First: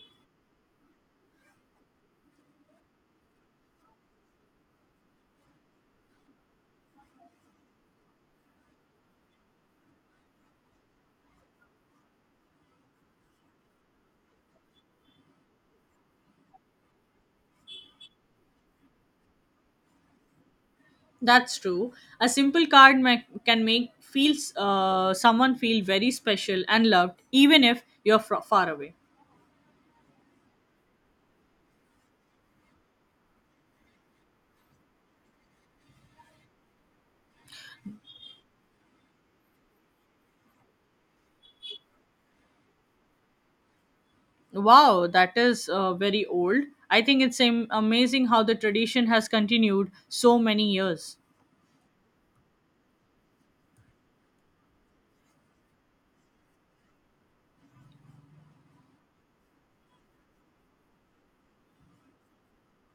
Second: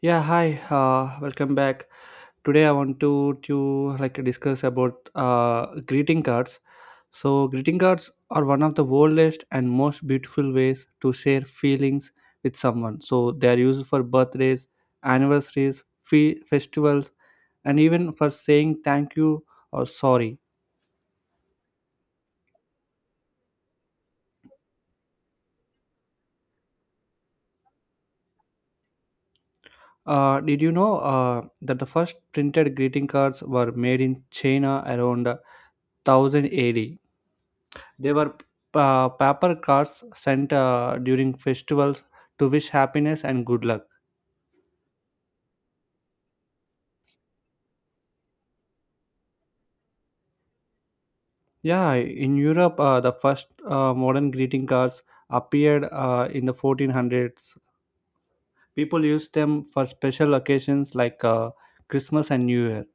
Yeah, hi. Welcome back. Today I want to discuss about greeting cards. So greeting cards are one of the oldest and most beautiful ways to share feelings with someone. So they are used for birthdays, anniversaries, festivals, and even for saying thank you or sorry. That's true. A simple can make feels someone feel very special and loved, even if you're fro far away. Did you know that the first printed greeting cards were made in China around 1000 AD? They were paper cards sent during festivals to wish happiness and good luck. Wow, that is very old. I think it's amazing how the tradition has continued so many years. Yeah, in Europe, the first modern greeting cards appeared in the 1400s. People used them for special occasions like Christmas and New Year.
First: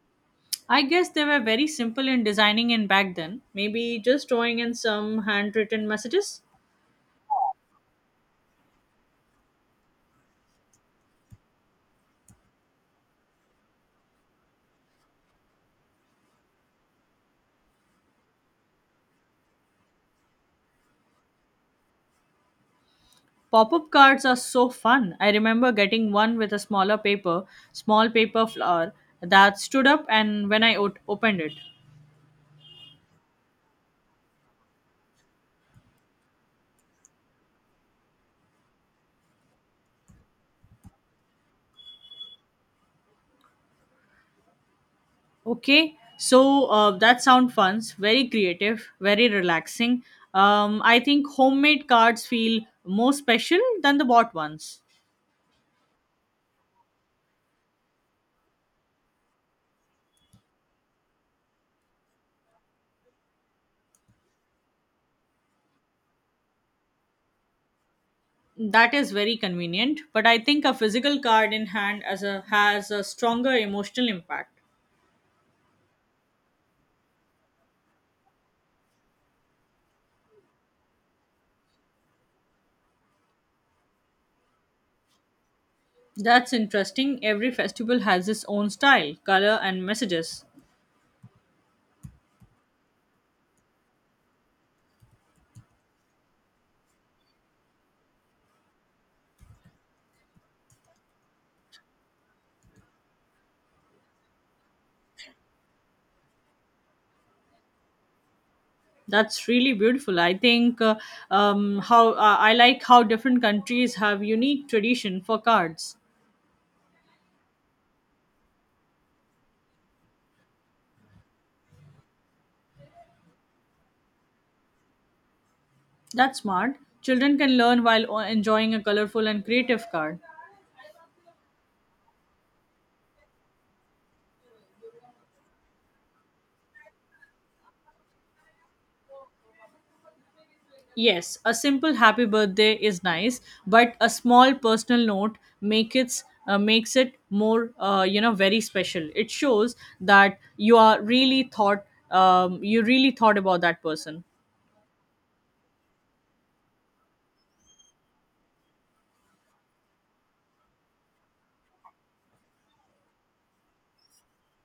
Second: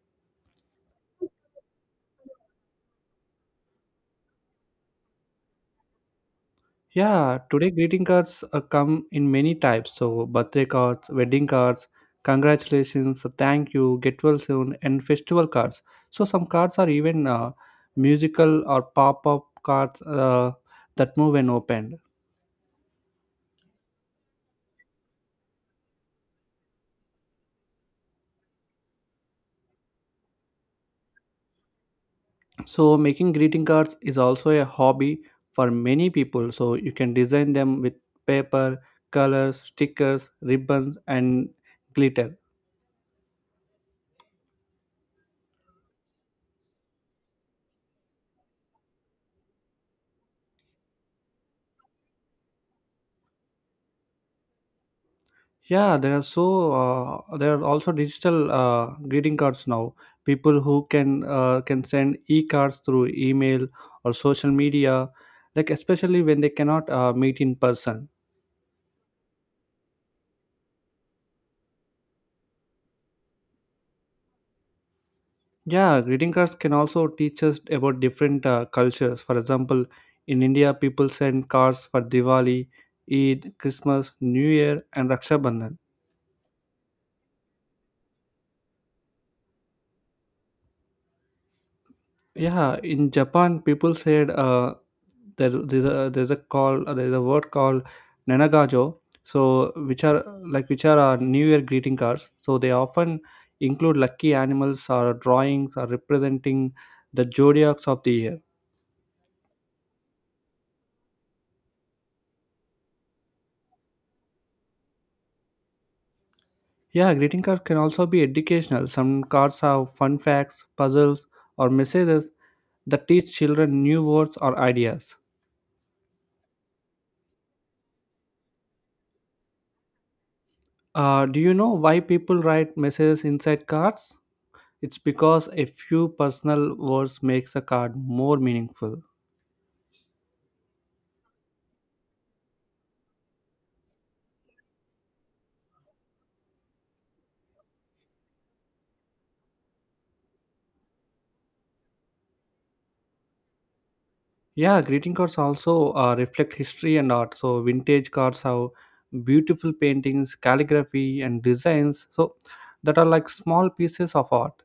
I guess they were very simple in designing in back then. Maybe just drawing in some handwritten messages. Yeah, today greeting cards come in many types. So birthday cards, wedding cards, congratulations, so thank you, get well soon, and festival cards. So some cards are even musical or pop up cards that move when opened. Pop-up cards are so fun. I remember getting one with small paper flower that stood up, and when I opened it. So making greeting cards is also a hobby for many people. So you can design them with paper, colors, stickers, ribbons, and glitter. Okay, so that sound funs, very creative, very relaxing. I think homemade cards feel more special than the bought ones. There are also digital greeting cards now. People who can send e-cards through email or social media, like especially when they cannot meet in person. That is very convenient, but I think a physical card in hand as a has a stronger emotional impact. Yeah, greeting cards can also teach us about different cultures. For example, in India, people send cards for Diwali, Eid, Christmas, New Year, and Raksha Bandhan. That's interesting. Every festival has its own style, color, and messages. Yeah, in Japan, people said there's a word called nanagajo. So which are New Year greeting cards. So they often include lucky animals or drawings or representing the zodiacs of the year. That's really beautiful. I like how different countries have unique tradition for cards. Yeah, greeting cards can also be educational. Some cards have fun facts, puzzles, or messages that teach children new words or ideas. That's smart. Children can learn while enjoying a colorful and creative card. Do you know why people write messages inside cards? It's because a few personal words makes a card more meaningful. Yes, a simple happy birthday is nice, but a small personal note makes it more, very special. It shows that you really thought about that person. Yeah, greeting cards also reflect history and art. So vintage cards have beautiful paintings, calligraphy, and designs. So that are like small pieces of art.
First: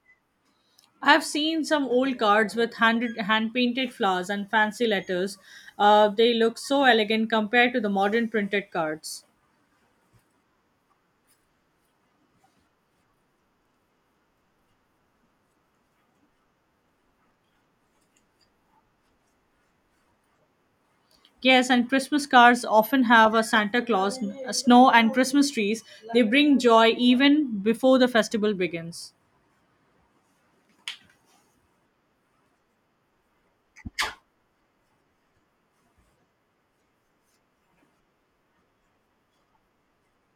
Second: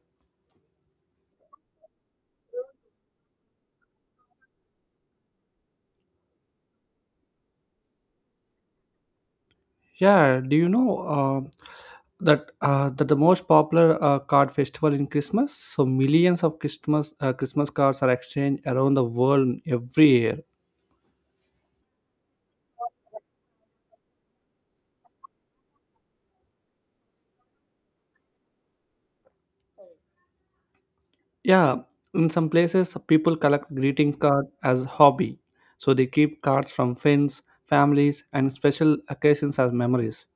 I've seen some old cards with hand-painted flowers and fancy letters. They look so elegant compared to the modern printed cards. Yeah, do you know that the most popular card festival in Christmas? So millions of Christmas cards are exchanged around the world every year. Yes, and Christmas cards often have a Santa Claus, a snow, and Christmas trees. They bring joy even before the festival begins. Yeah, in some places, people collect greeting cards as hobby. So they keep cards from friends, families, and special occasions as memories.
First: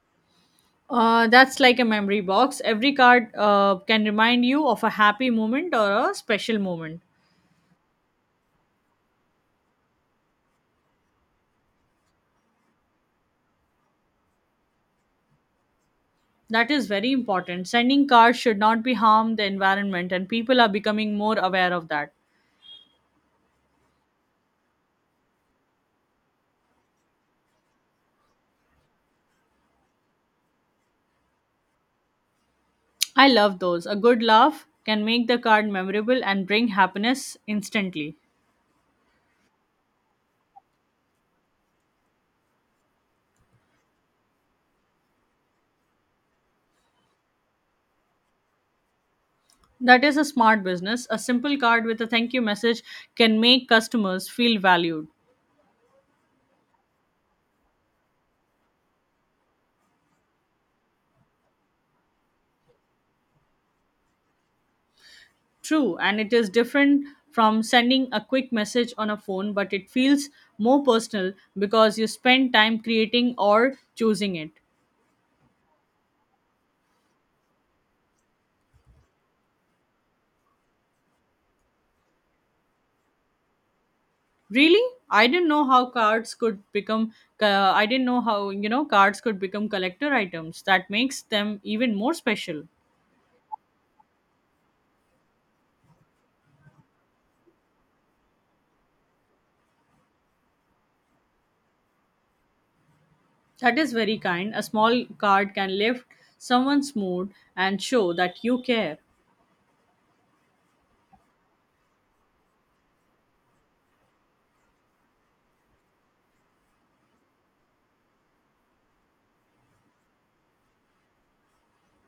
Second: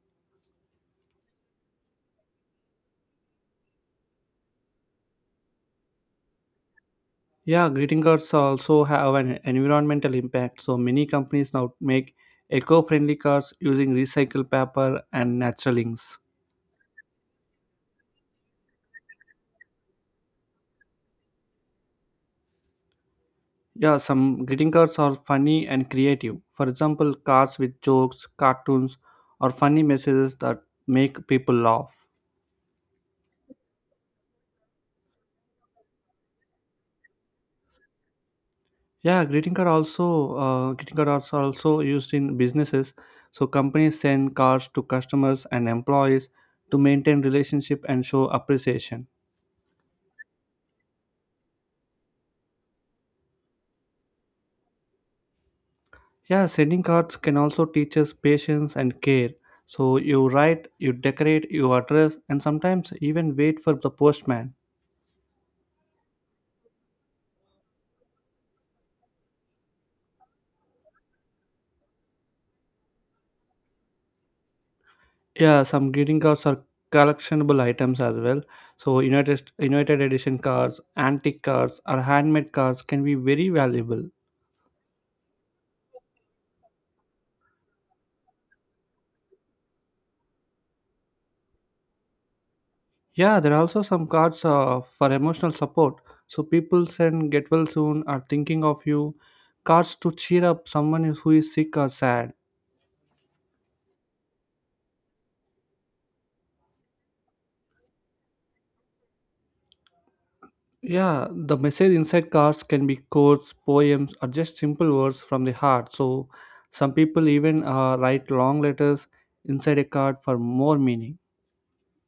That's like a memory box. Every card can remind you of a happy moment or a special moment. Yeah, greeting cards also have an environmental impact. So many companies now make eco-friendly cards using recycled paper and natural inks. That is very important. Sending cards should not be harm the environment, and people are becoming more aware of that. Yeah, some greeting cards are funny and creative. For example, cards with jokes, cartoons, or funny messages that make people laugh. I love those. A good laugh can make the card memorable and bring happiness instantly. Greeting cards are also used in businesses. So companies send cards to customers and employees to maintain relationship and show appreciation. That is a smart business. A simple card with a thank you message can make customers feel valued. Yeah, sending cards can also teach us patience and care. So you write, you decorate, you address, and sometimes even wait for the postman. True, and it is different from sending a quick message on a phone, but it feels more personal because you spend time creating or choosing it. Yeah, some greeting cards are collectionable items as well. So United Edition cards, antique cards, or handmade cards can be very valuable. Really? I didn't know how cards could become I didn't know how, cards could become collector items. That makes them even more special. Yeah, there are also some cards for emotional support. So people send get well soon or thinking of you. Cards to cheer up someone who is sick or sad. That is very kind. A small card can lift someone's mood and show that you care. Yeah, the message inside cards can be quotes, poems, or just simple words from the heart. So some people even write long letters inside a card for more meaning.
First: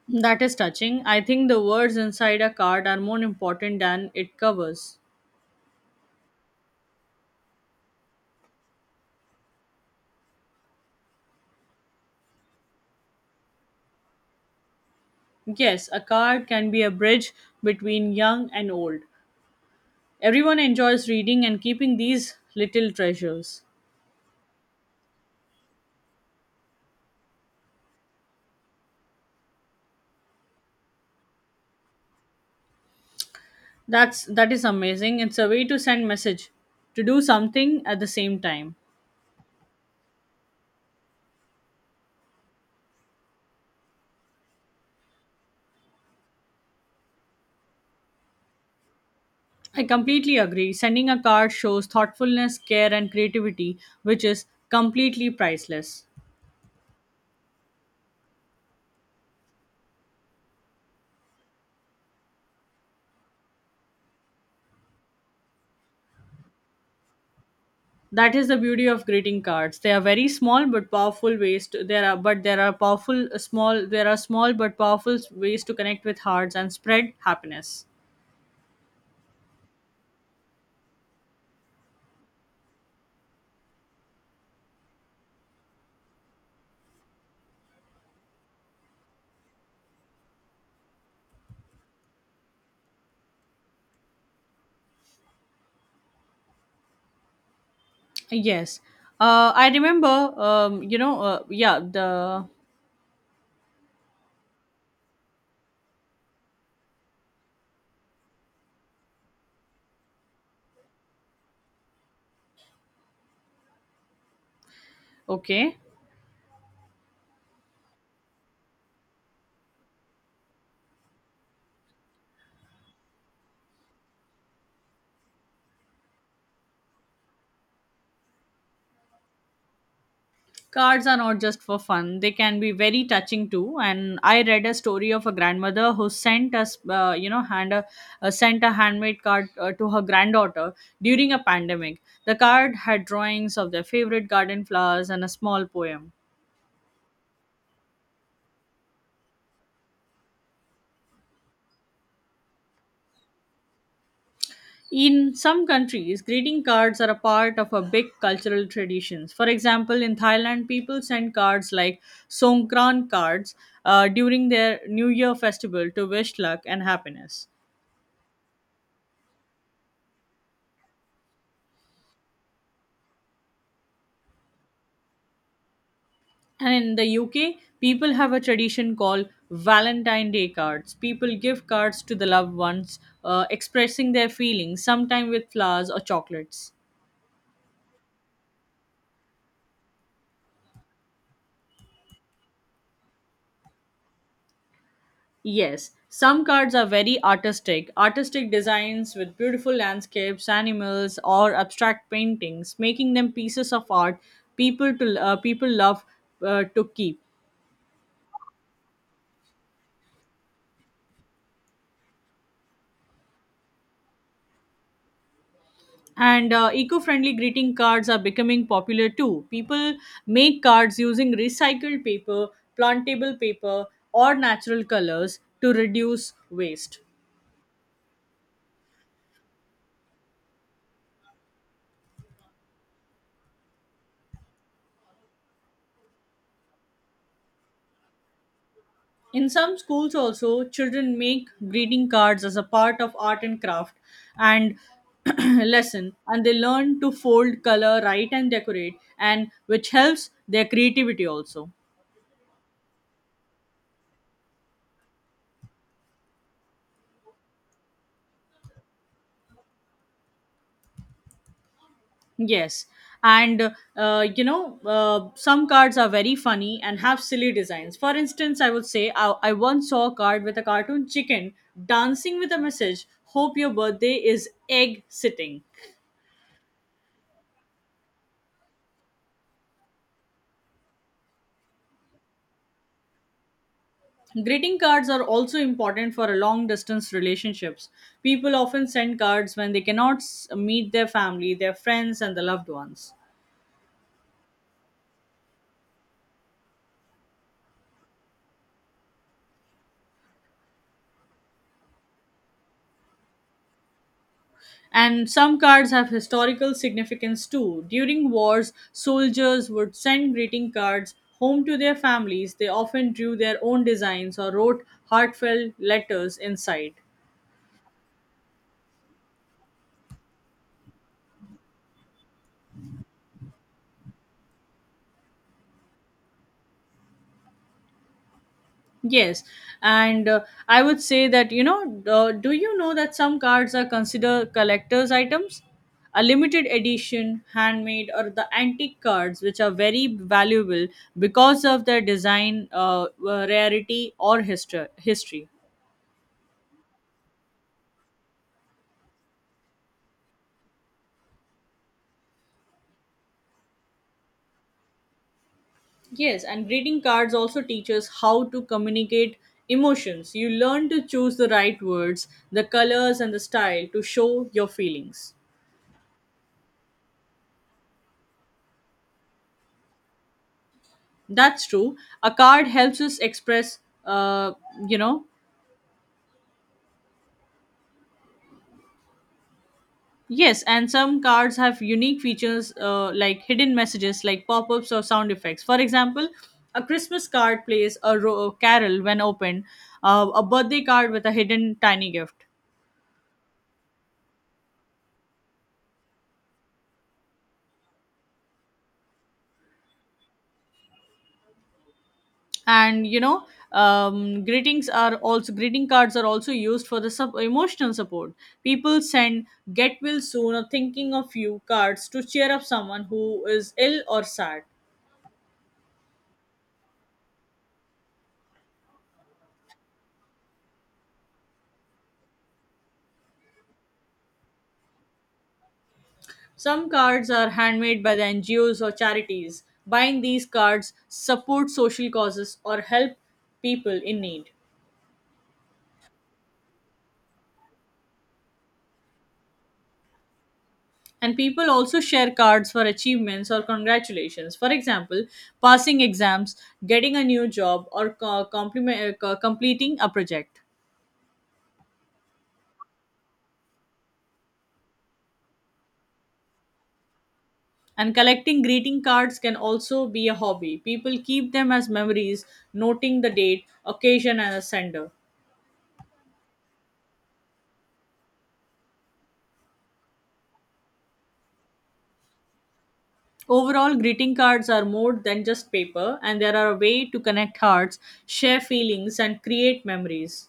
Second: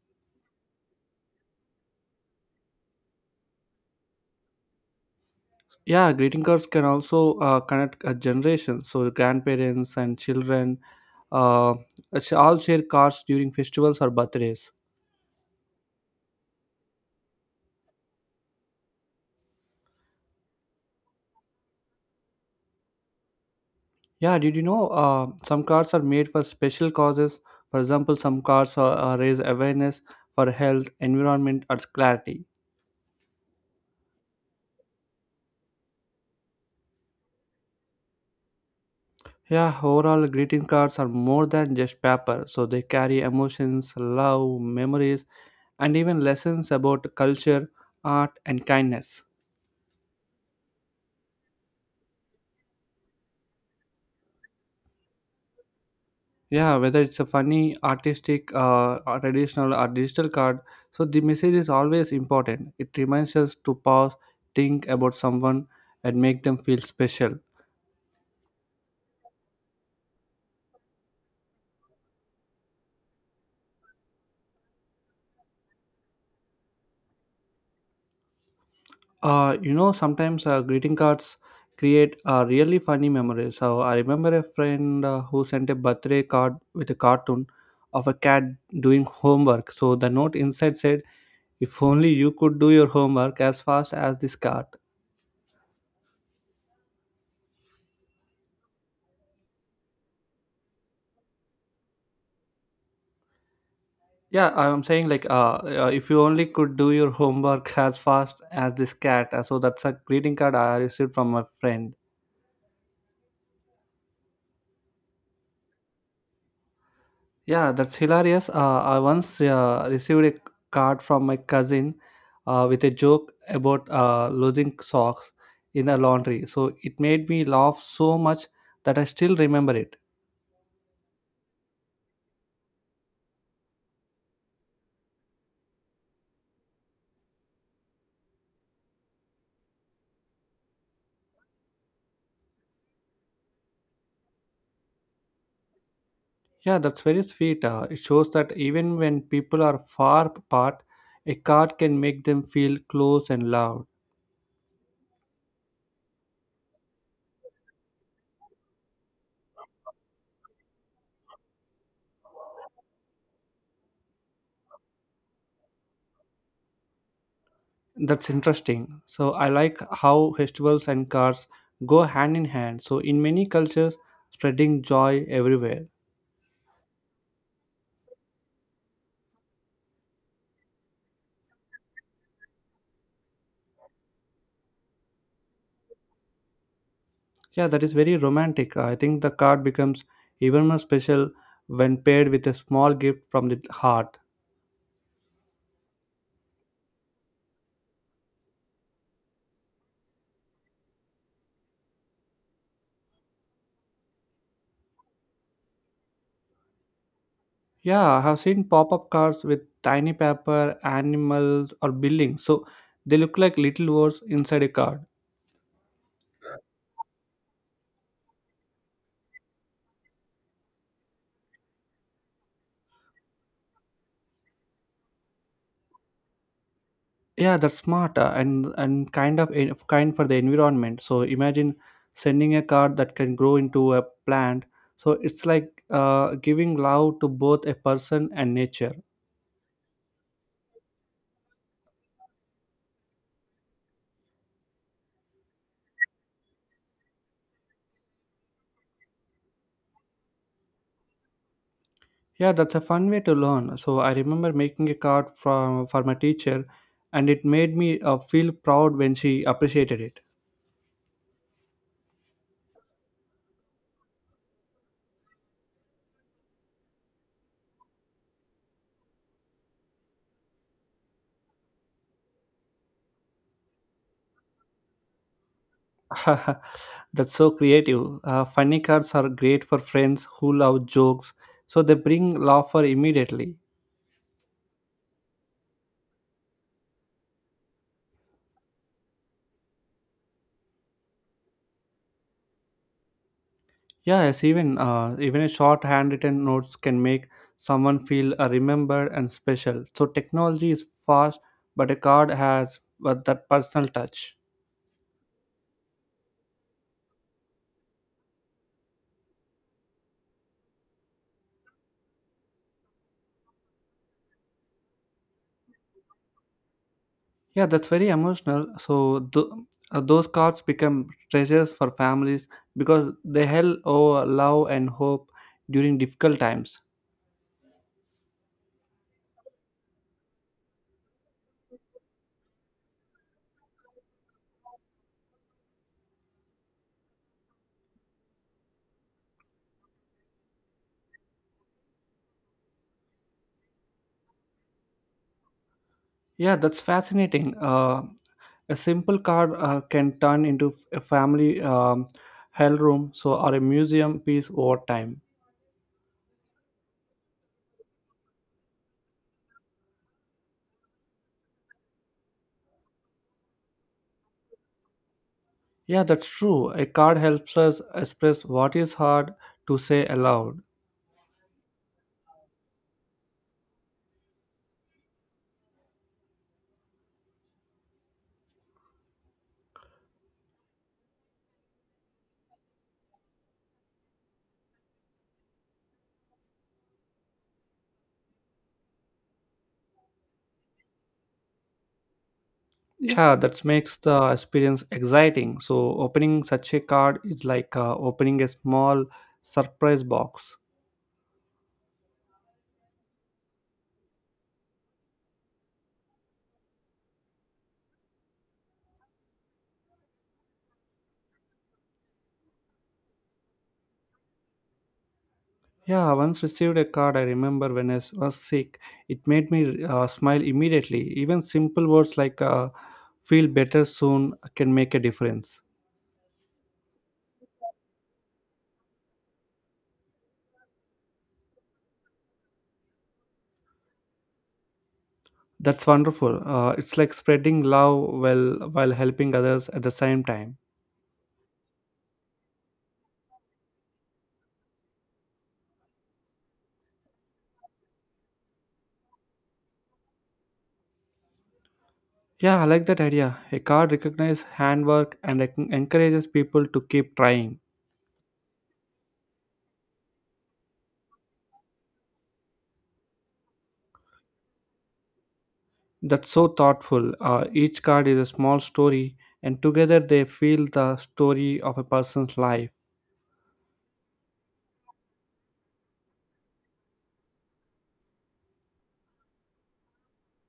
That is touching. I think the words inside a card are more important than it covers. Yeah, greeting cards can also connect a generation. So grandparents and children uh, all share cards during festivals or birthdays. Yes, a card can be a bridge between young and old. Everyone enjoys reading and keeping these little treasures. Yeah, did you know some cards are made for special causes? For example, some cards are raise awareness for health, environment, or clarity. That is amazing. It's a way to send message, to do something at the same time. Yeah, overall, greeting cards are more than just paper, so they carry emotions, love, memories, and even lessons about culture, art, and kindness. I completely agree. Sending a card shows thoughtfulness, care and creativity, which is completely priceless. Yeah, whether it's a funny, artistic, or traditional, or digital card, so the message is always important. It reminds us to pause, think about someone, and make them feel special. That is the beauty of greeting cards. They are very small but powerful ways to there are but there are powerful small There are small but powerful ways to connect with hearts and spread happiness. You know, sometimes greeting cards create really funny memories. So I remember a friend who sent a birthday card with a cartoon of a cat doing homework. So the note inside said, "If only you could do your homework as fast as this cat." Yes. I remember you know yeah the Yeah, I'm saying like, if you only could do your homework as fast as this cat. So that's a greeting card I received from my friend. Okay. Yeah, that's hilarious. I once received a card from my cousin with a joke about losing socks in the laundry. So it made me laugh so much that I still remember it. Cards are not just for fun, they can be very touching too. And I read a story of a grandmother who sent us, you know, hand a, sent a handmade card to her granddaughter during a pandemic. The card had drawings of their favorite garden flowers and a small poem. Yeah, that's very sweet. It shows that even when people are far apart, a card can make them feel close and loved. In some countries, greeting cards are a part of a big cultural traditions. For example, in Thailand, people send cards like Songkran cards during their New Year festival to wish luck and happiness. That's interesting. So I like how festivals and cards go hand in hand. So in many cultures, spreading joy everywhere. And in the UK, people have a tradition called Valentine Day cards. People give cards to the loved ones, expressing their feelings, sometimes with flowers or chocolates. Yeah, that is very romantic. I think the card becomes even more special when paired with a small gift from the heart. Yes, some cards are very artistic. Artistic designs with beautiful landscapes, animals, or abstract paintings, making them pieces of art people love to keep. Yeah, I have seen pop up cards with tiny paper, animals, or buildings. So they look like little words inside a card. And eco friendly greeting cards are becoming popular too. People make cards using recycled paper, plantable paper, or natural colors to reduce waste. Yeah, that's smart and kind for the environment. So imagine sending a card that can grow into a plant. So it's like giving love to both a person and nature. In some schools, also, children make greeting cards as a part of art and craft and lesson, and they learn to fold, color, write, and decorate, and which helps their creativity also. Yeah, that's a fun way to learn. So I remember making a card from for my teacher, and it made me feel proud when she appreciated it. Yes. And some cards are very funny and have silly designs. For instance, I would say I once saw a card with a cartoon chicken dancing with a message, "Hope your birthday is egg sitting." That's so creative. Funny cards are great for friends who love jokes, so they bring laughter immediately. Greeting cards are also important for a long distance relationships. People often send cards when they cannot meet their family, their friends, and the loved ones. Yeah, yes, even even a short handwritten notes can make someone feel remembered and special. So technology is fast, but a card has that personal touch. And some cards have historical significance too. During wars, soldiers would send greeting cards home to their families. They often drew their own designs or wrote heartfelt letters inside. Yeah, that's very emotional. Those cards become treasures for families because they held over love and hope during difficult times. Yes, and I would say that, do you know that some cards are considered collector's items? A limited edition, handmade, or the antique cards, which are very valuable because of their design, rarity, or history. Yeah, that's fascinating. A simple card can turn into a family hell room, so or a museum piece over time. Yes, and greeting cards also teach us how to communicate emotions. You learn to choose the right words, the colors, and the style to show your feelings. Yeah, that's true. A card helps us express what is hard to say aloud. That's true. A card helps us express, uh, you know, yes, and some cards have unique features like hidden messages, like pop ups or sound effects. For example, a Christmas card plays a carol when opened, a birthday card with a hidden tiny gift. Yeah, that makes the experience exciting. So opening such a card is like opening a small surprise box. And you know, greeting cards are also used for the emotional support. People send get well soon or thinking of you cards to cheer up someone who is ill or sad. Yeah, I once received a card I remember when was sick. It made me smile immediately. Even simple words like feel better soon can make a difference. Some cards are handmade by the ngos or charities. Buying these cards support social causes or help people in need. That's wonderful. It's like spreading love while helping others at the same time. And people also share cards for achievements or congratulations. For example, passing exams, getting a new job, or completing a project. Yeah, I like that idea. A card recognizes handwork and encourages people to keep trying. And collecting greeting cards can also be a hobby. People keep them as memories, noting the date, occasion, and a sender. That's so thoughtful. Each card is a small story, and together they feel the story of a person's life. Overall, greeting cards are more than just paper, and they are a way to connect hearts, share feelings, and create memories.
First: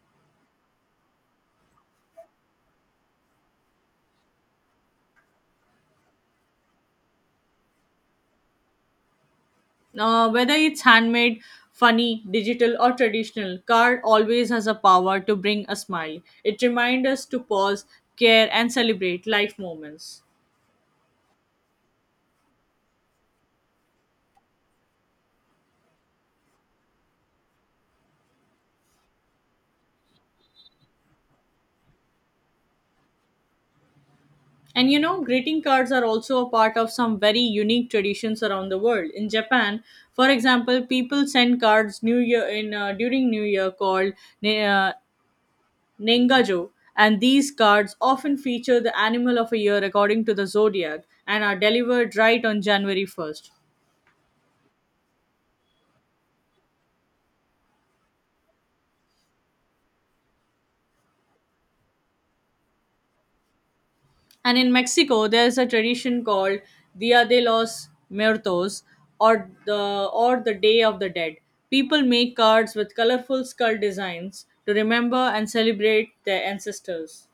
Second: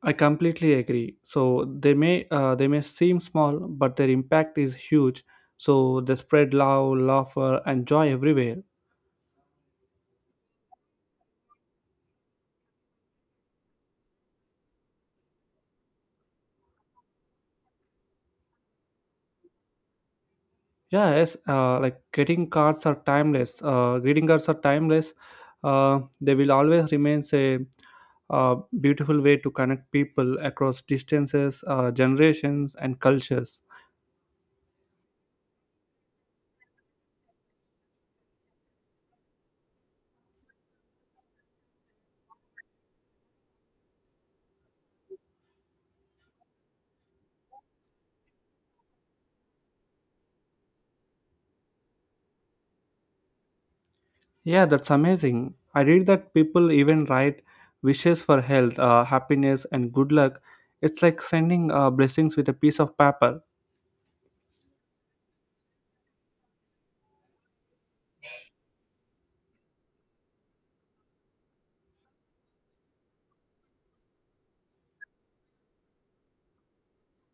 I completely agree. So they may seem small, but their impact is huge. So they spread love, laughter, and joy everywhere. Whether it's handmade, funny, digital, or traditional, card always has a power to bring a smile. It reminds us to pause, care, and celebrate life moments. Yeah, yes. Greeting cards are timeless. They will always remain a, beautiful way to connect people across distances, generations, and cultures. And you know, greeting cards are also a part of some very unique traditions around the world. In Japan, for example, people send cards New Year in during New Year called ne- uh, Nengajo, and these cards often feature the animal of a year according to the zodiac and are delivered right on January 1st. Yeah, that's amazing. I read that people even write wishes for health, happiness, and good luck. It's like sending blessings with a piece of paper. And in Mexico, there's a tradition called Dia de los Muertos or the Day of the Dead. People make cards with colorful skull designs to remember and celebrate their ancestors.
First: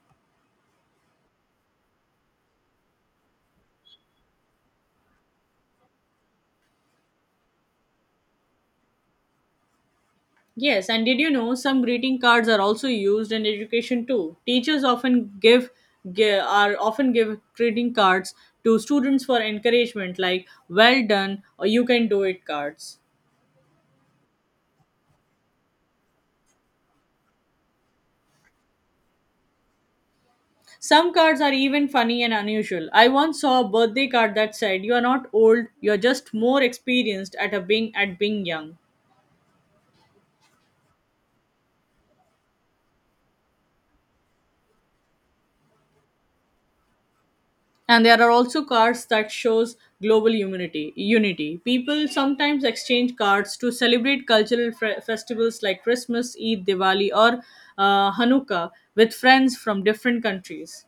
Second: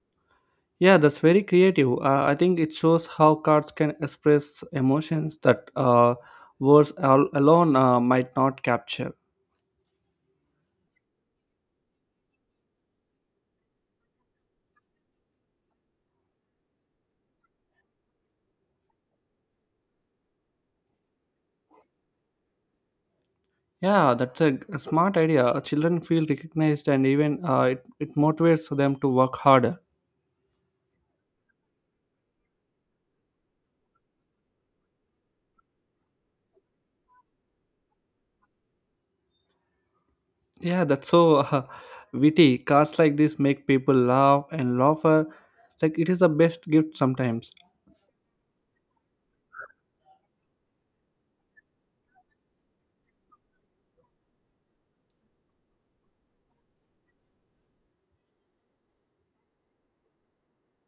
Yeah, that's very creative. I think it shows how cards can express emotions that alone might not capture. Yes, and did you know some greeting cards are also used in education too? Teachers often give, give are often give greeting cards to students for encouragement like well done or you can do it cards. Yeah, that's a smart idea. Children feel recognized, and even it motivates them to work harder. Some cards are even funny and unusual. I once saw a birthday card that said, "You are not old, you are just more experienced at being young." Yeah, that's so witty. Cards like this make people laugh and laugh. Like it is the best gift sometimes. And there are also cards that shows global unity. People sometimes exchange cards to celebrate cultural festivals like Christmas, Eid, Diwali, or Hanukkah with friends from different countries.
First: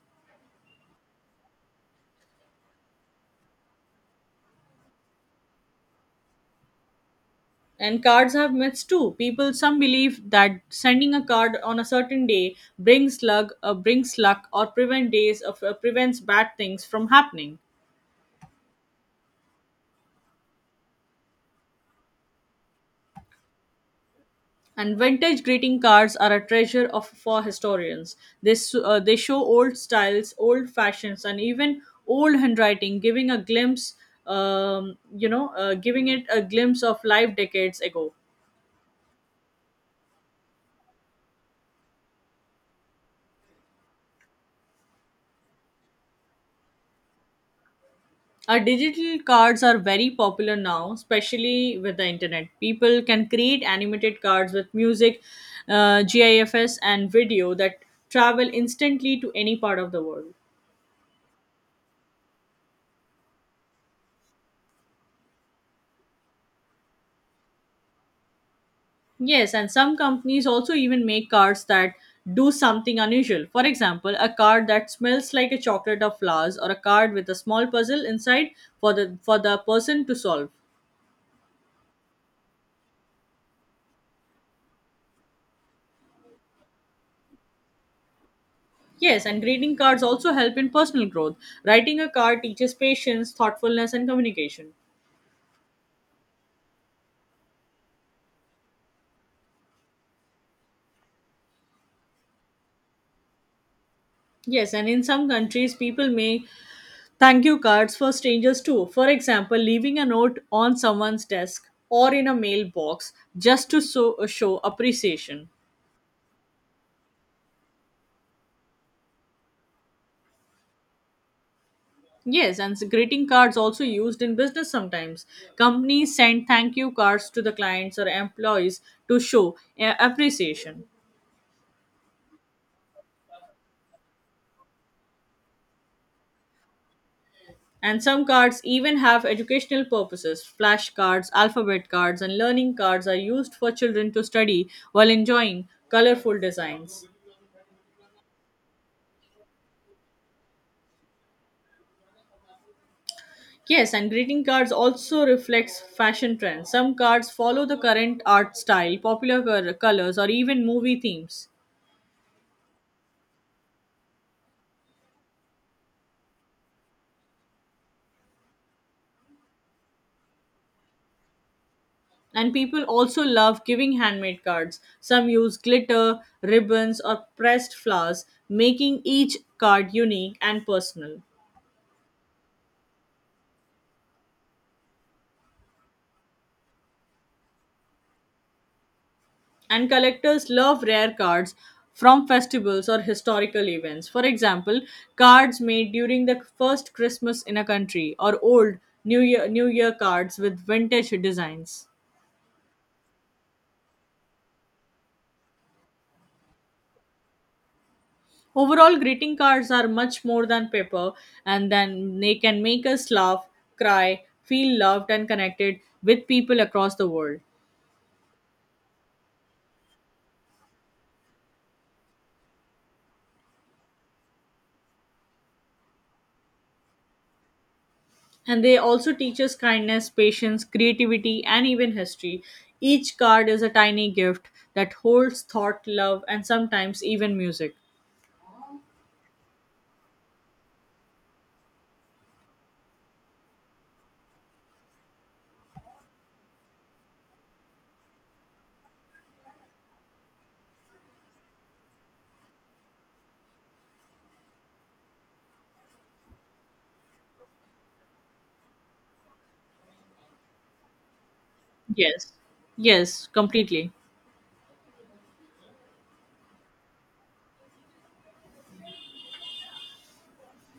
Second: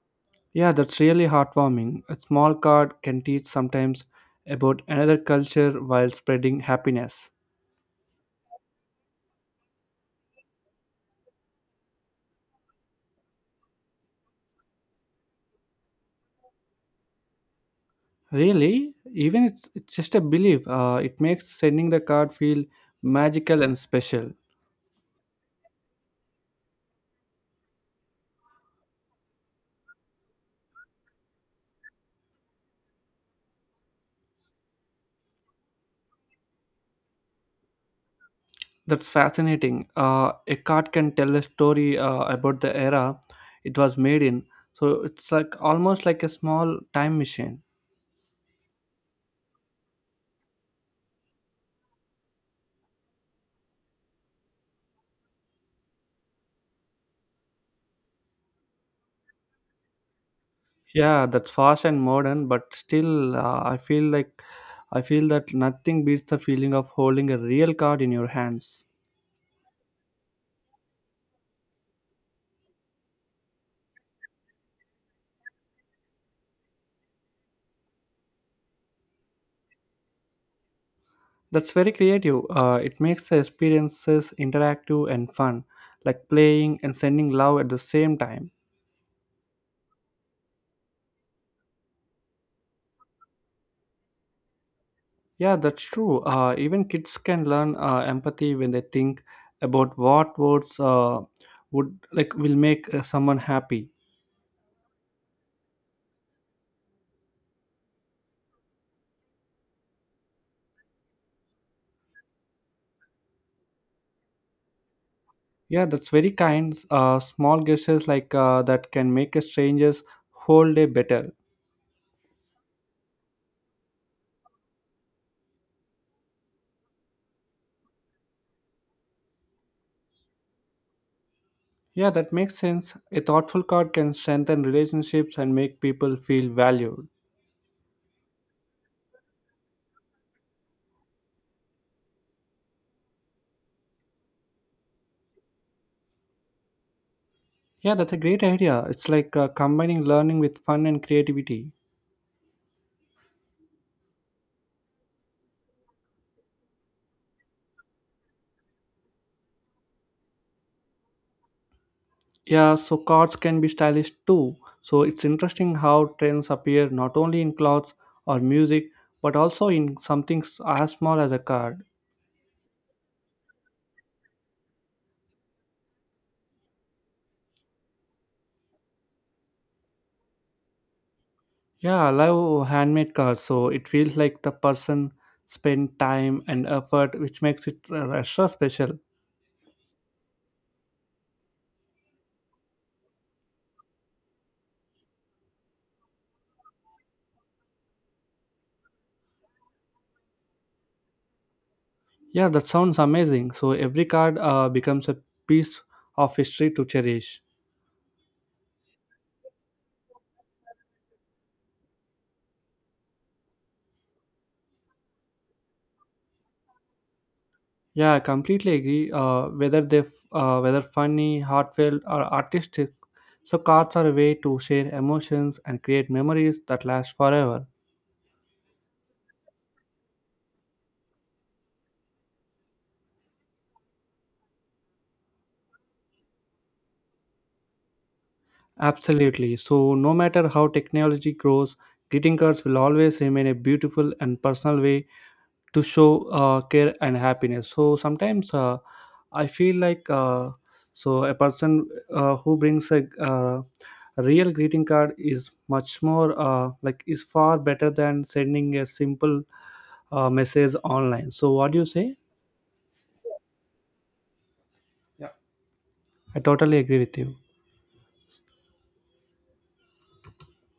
Yeah, that's really heartwarming. A small card can teach sometimes about another culture while spreading happiness. And cards have myths too. People some believe that sending a card on a certain day brings luck, or prevent days of prevents bad things from happening. Really, even it's just a belief. It makes sending the card feel magical and special. And vintage greeting cards are a treasure of for historians. This they show old styles, old fashions, and even old handwriting, giving it a glimpse of life decades ago. That's fascinating. A card can tell a story about the era it was made in. So it's like almost like a small time machine. Our digital cards are very popular now, especially with the internet. People can create animated cards with music, GIFs, and video that travel instantly to any part of the world. Yeah, that's fast and modern, but still, I feel that nothing beats the feeling of holding a real card in your hands. Yes, and some companies also even make cards that do something unusual. For example, a card that smells like a chocolate or flowers, or a card with a small puzzle inside for the person to solve. That's very creative. It makes the experiences interactive and fun, like playing and sending love at the same time. Yes, and greeting cards also help in personal growth. Writing a card teaches patience, thoughtfulness, and communication. Yeah, that's true. Even kids can learn empathy when they think about what words would like will make someone happy. Yes, and in some countries, people make thank you cards for strangers too. For example, leaving a note on someone's desk or in a mailbox just show appreciation. Yeah, that's very kind. Small gestures that can make a stranger's whole day better. Yes, and greeting cards also used in business sometimes. Companies send thank you cards to the clients or employees to show appreciation. Yeah, that makes sense. A thoughtful card can strengthen relationships and make people feel valued. And some cards even have educational purposes. Flashcards, alphabet cards, and learning cards are used for children to study while enjoying colorful designs. Yeah, that's a great idea. It's like combining learning with fun and creativity. Yes, and greeting cards also reflects fashion trends. Some cards follow the current art style, popular colors, or even movie themes. Yeah, so cards can be stylish too. So it's interesting how trends appear not only in clothes or music, but also in something as small as a card. And people also love giving handmade cards. Some use glitter, ribbons, or pressed flowers, making each card unique and personal. Yeah, I love handmade cards, so it feels like the person spent time and effort, which makes it extra special. And collectors love rare cards from festivals or historical events. For example, cards made during the first Christmas in a country, or old New Year cards with vintage designs. Yeah, that sounds amazing. So every card becomes a piece of history to cherish. Overall, greeting cards are much more than paper, and then they can make us laugh, cry, feel loved, and connected with people across the world. Yeah, I completely agree. Whether funny, heartfelt, or artistic, so cards are a way to share emotions and create memories that last forever. And they also teach us kindness, patience, creativity, and even history. Each card is a tiny gift that holds thought, love, and sometimes even music. Absolutely. So no matter how technology grows, greeting cards will always remain a beautiful and personal way to show care and happiness. So sometimes I feel like so a person who brings a real greeting card is much more is far better than sending a simple message online. So what do you say? Yes, yes, completely. Yeah. I totally agree with you.